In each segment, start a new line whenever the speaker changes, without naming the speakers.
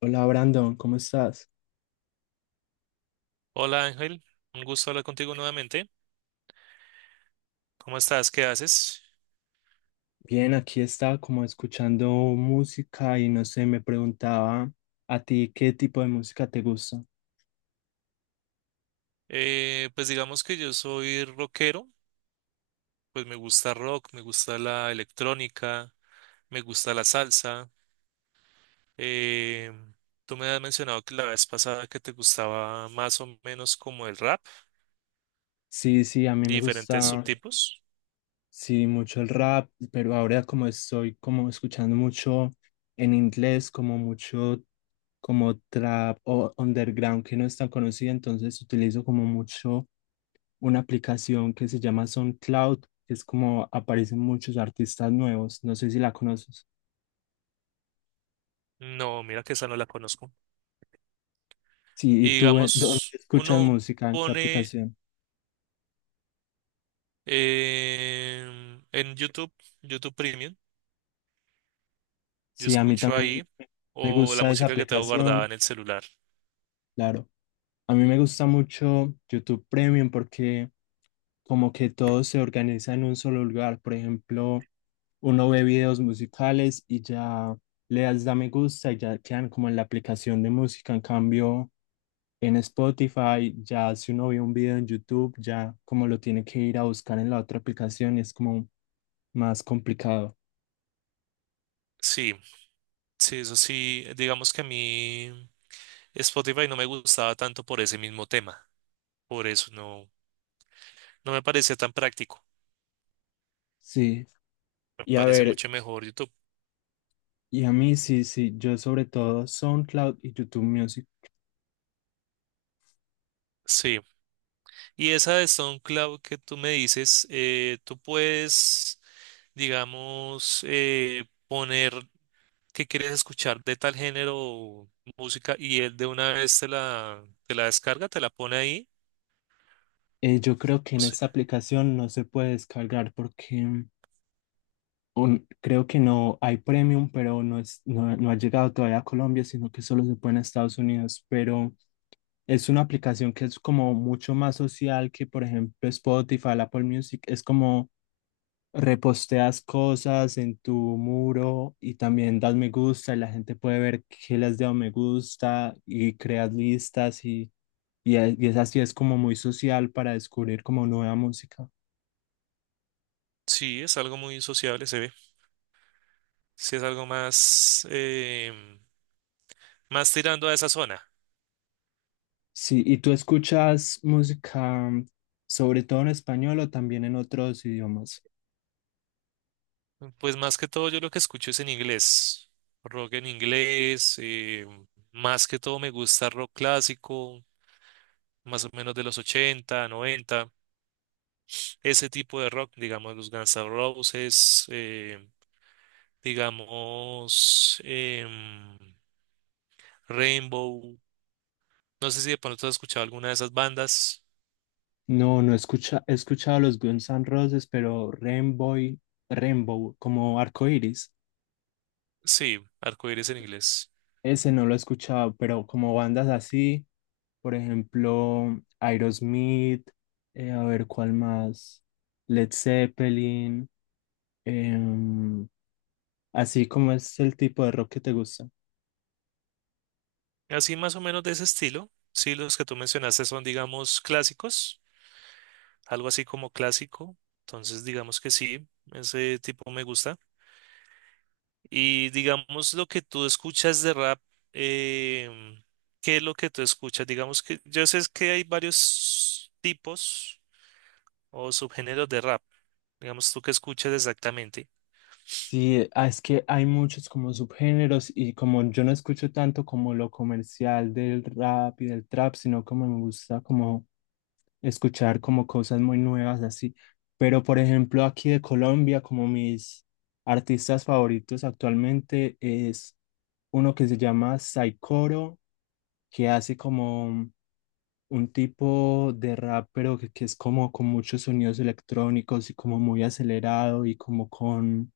Hola Brandon, ¿cómo estás?
Hola Ángel, un gusto hablar contigo nuevamente. ¿Cómo estás? ¿Qué haces?
Bien, aquí estaba como escuchando música y no sé, me preguntaba a ti qué tipo de música te gusta.
Pues digamos que yo soy rockero, pues me gusta rock, me gusta la electrónica, me gusta la salsa. Eh, tú me has mencionado que la vez pasada que te gustaba más o menos como el rap
Sí, sí, a mí
y
me
diferentes
gusta,
subtipos.
sí, mucho el rap, pero ahora como estoy como escuchando mucho en inglés, como mucho como trap o underground que no es tan conocida, entonces utilizo como mucho una aplicación que se llama SoundCloud, que es como aparecen muchos artistas nuevos, no sé si la conoces.
No, mira que esa no la conozco.
Sí, ¿y
Y
tú dónde
digamos,
escuchas
uno
música? ¿En qué
pone
aplicación?
en YouTube, YouTube Premium. Yo
Sí, a mí
escucho
también
ahí
me
o la
gusta esa
música que tengo guardada
aplicación,
en el celular.
claro. A mí me gusta mucho YouTube Premium porque como que todo se organiza en un solo lugar. Por ejemplo, uno ve videos musicales y ya le das da me gusta y ya quedan como en la aplicación de música. En cambio, en Spotify, ya si uno ve un video en YouTube, ya como lo tiene que ir a buscar en la otra aplicación, es como más complicado.
Sí, sí, eso sí, digamos que a mí Spotify no me gustaba tanto por ese mismo tema, por eso no me parecía tan práctico,
Sí.
me
Y a
parece
ver,
mucho mejor YouTube.
y a mí sí, sí, yo sobre todo SoundCloud y YouTube Music.
Sí, y esa de SoundCloud que tú me dices, tú puedes, digamos, poner que quieres escuchar de tal género o música y él de una vez te la descarga, te la pone ahí.
Yo creo que en esta aplicación no se puede descargar porque creo que no hay premium, pero no, es, no, no ha llegado todavía a Colombia, sino que solo se puede en Estados Unidos. Pero es una aplicación que es como mucho más social que, por ejemplo, Spotify, Apple Music. Es como reposteas cosas en tu muro y también das me gusta y la gente puede ver qué le has dado me gusta y creas listas y es, y es así, es como muy social para descubrir como nueva música.
Sí, es algo muy sociable, se ve. Sí, es algo más, más tirando a esa zona.
Sí, ¿y tú escuchas música sobre todo en español o también en otros idiomas?
Pues más que todo yo lo que escucho es en inglés, rock en inglés, em, más que todo me gusta rock clásico, más o menos de los 80, 90. Ese tipo de rock, digamos los Guns N' Roses, digamos Rainbow, no sé si de pronto has escuchado alguna de esas bandas.
No, no escucha, he escuchado los Guns N' Roses, pero Rainbow, Rainbow, como Arcoiris,
Sí, Arcoíris en inglés.
ese no lo he escuchado, pero como bandas así, por ejemplo, Aerosmith, a ver cuál más, Led Zeppelin, em, así como es el tipo de rock que te gusta.
Así más o menos de ese estilo. Sí, los que tú mencionaste son, digamos, clásicos, algo así como clásico. Entonces, digamos que sí, ese tipo me gusta. Y digamos lo que tú escuchas de rap, em, ¿qué es lo que tú escuchas? Digamos que yo sé que hay varios tipos o subgéneros de rap. Digamos, tú qué escuchas exactamente.
Sí, ah, es que hay muchos como subgéneros y como yo no escucho tanto como lo comercial del rap y del trap, sino como me gusta como escuchar como cosas muy nuevas así. Pero por ejemplo aquí de Colombia, como mis artistas favoritos actualmente es uno que se llama Saikoro, que hace como un tipo de rap, pero que es como con muchos sonidos electrónicos y como muy acelerado y como con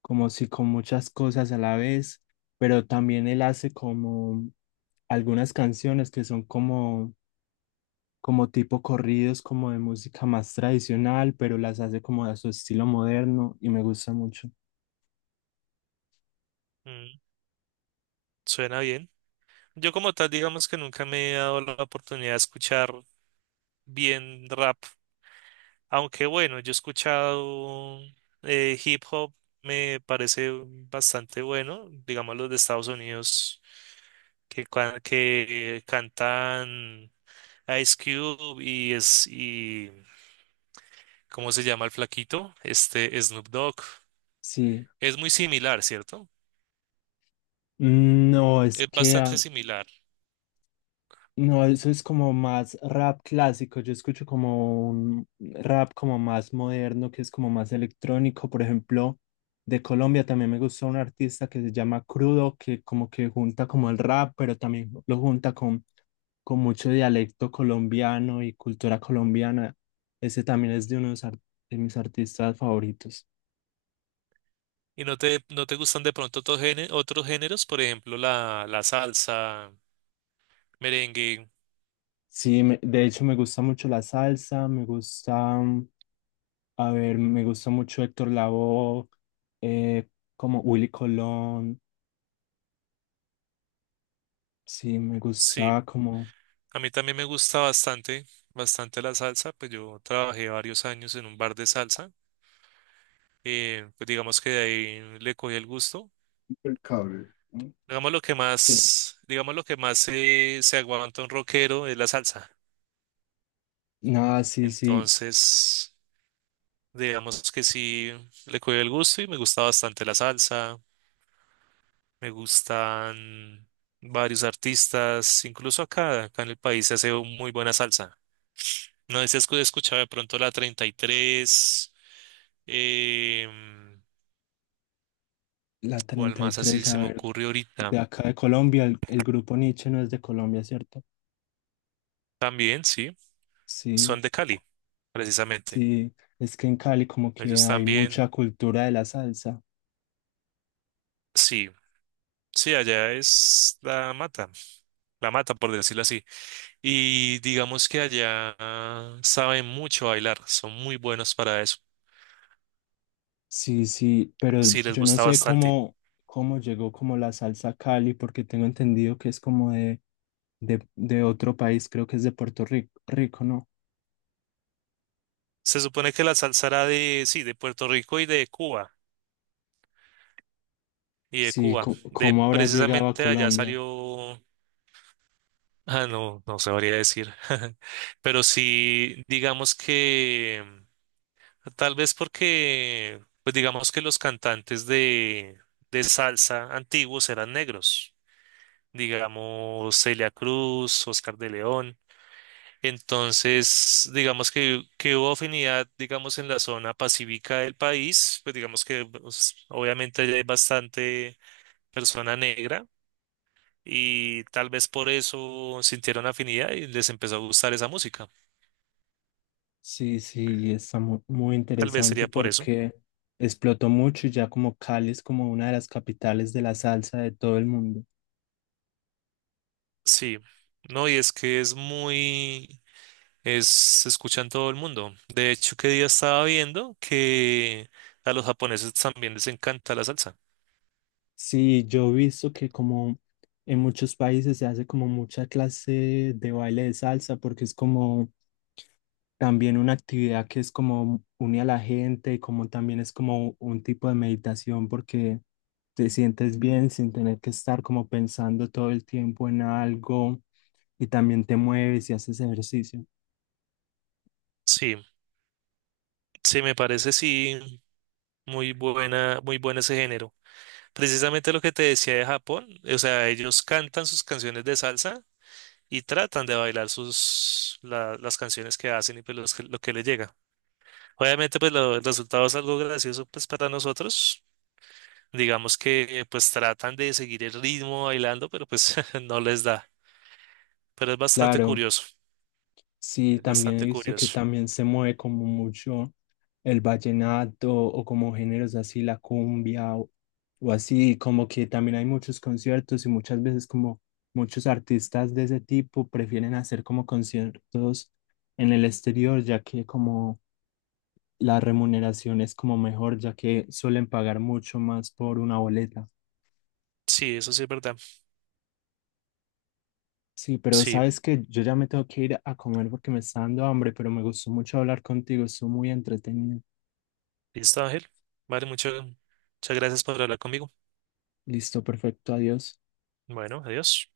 como si con muchas cosas a la vez, pero también él hace como algunas canciones que son como, como tipo corridos, como de música más tradicional, pero las hace como a su estilo moderno y me gusta mucho.
Mm, suena bien. Yo como tal, digamos que nunca me he dado la oportunidad de escuchar bien rap. Aunque bueno, yo he escuchado hip hop, me parece bastante bueno, digamos los de Estados Unidos que, que cantan Ice Cube y es, y ¿cómo se llama el flaquito? Este Snoop Dogg.
Sí.
Es muy similar, ¿cierto?
Mm, no, es
Es
que
bastante
ah,
similar.
no, eso es como más rap clásico. Yo escucho como un rap como más moderno, que es como más electrónico. Por ejemplo, de Colombia también me gusta un artista que se llama Crudo, que como que junta como el rap, pero también lo junta con mucho dialecto colombiano y cultura colombiana. Ese también es de de mis artistas favoritos.
¿Y no te gustan de pronto otros géneros, por ejemplo, la salsa, merengue?
Sí, de hecho me gusta mucho la salsa, me gusta a ver, me gusta mucho Héctor Lavoe, eh, como Willy Colón, sí, me
Sí.
gusta como...
A mí también me gusta bastante, bastante la salsa, pues yo trabajé varios años en un bar de salsa, pues digamos que de ahí le cogí el gusto. Digamos lo que
Sí.
más, digamos lo que más se aguanta un rockero es la salsa.
Nada, sí, sí,
Entonces, digamos que sí le cogí el gusto y me gusta bastante la salsa, me gustan varios artistas, incluso acá, acá en el país se hace muy buena salsa. No sé si has escuchado de pronto la 33, eh,
la
¿cuál
treinta y
más así
tres
se
a
me
ver,
ocurre
de
ahorita?
acá de Colombia, el grupo Nietzsche no es de Colombia, ¿cierto?
También, sí,
Sí,
son de Cali, precisamente.
sí, es que en Cali como que
Ellos
hay
también,
mucha cultura de la salsa,
sí, sí, allá es la mata, por decirlo así. Y digamos que allá saben mucho bailar, son muy buenos para eso.
sí, sí, pero
Sí, les
yo no
gusta
sé
bastante.
cómo, cómo llegó como la salsa a Cali, porque tengo entendido que es como de otro país, creo que es de Puerto Rico, Rico, ¿no?
Se supone que la salsa era de, sí, de Puerto Rico y de Cuba, y de
Sí,
Cuba. De
cómo habrá llegado a
precisamente allá
Colombia.
salió, ah, no, no sabría decir. Pero sí, digamos que tal vez porque, pues digamos que los cantantes de salsa antiguos eran negros, digamos Celia Cruz, Oscar de León. Entonces, digamos que hubo afinidad, digamos, en la zona pacífica del país, pues digamos que pues, obviamente allá hay bastante persona negra y tal vez por eso sintieron afinidad y les empezó a gustar esa música.
Sí, sí, está muy
Tal vez
interesante
sería por eso.
porque explotó mucho y ya como Cali es como una de las capitales de la salsa de todo el mundo.
Sí. No, y es que es muy es, se escucha en todo el mundo. De hecho, que día estaba viendo que a los japoneses también les encanta la salsa.
Sí, yo he visto que como en muchos países se hace como mucha clase de baile de salsa porque es como también una actividad que es como une a la gente, como también es como un tipo de meditación porque te sientes bien sin tener que estar como pensando todo el tiempo en algo y también te mueves y haces ejercicio.
Sí, sí, me parece, sí, muy buena, muy bueno ese género. Precisamente lo que te decía de Japón, o sea, ellos cantan sus canciones de salsa y tratan de bailar las canciones que hacen y pues lo que les llega. Obviamente, pues el resultado es algo gracioso pues para nosotros. Digamos que pues tratan de seguir el ritmo bailando, pero pues no les da. Pero es bastante
Claro,
curioso,
sí,
es
también he
bastante
visto que
curioso.
también se mueve como mucho el vallenato o como géneros así, la cumbia o así, como que también hay muchos conciertos y muchas veces como muchos artistas de ese tipo prefieren hacer como conciertos en el exterior, ya que como la remuneración es como mejor, ya que suelen pagar mucho más por una boleta.
Sí, eso sí es verdad.
Sí, pero
Sí,
sabes que yo ya me tengo que ir a comer porque me está dando hambre, pero me gustó mucho hablar contigo, estuvo muy entretenido.
listo, Ángel. Vale, muchas, muchas gracias por hablar conmigo.
Listo, perfecto, adiós.
Bueno, adiós.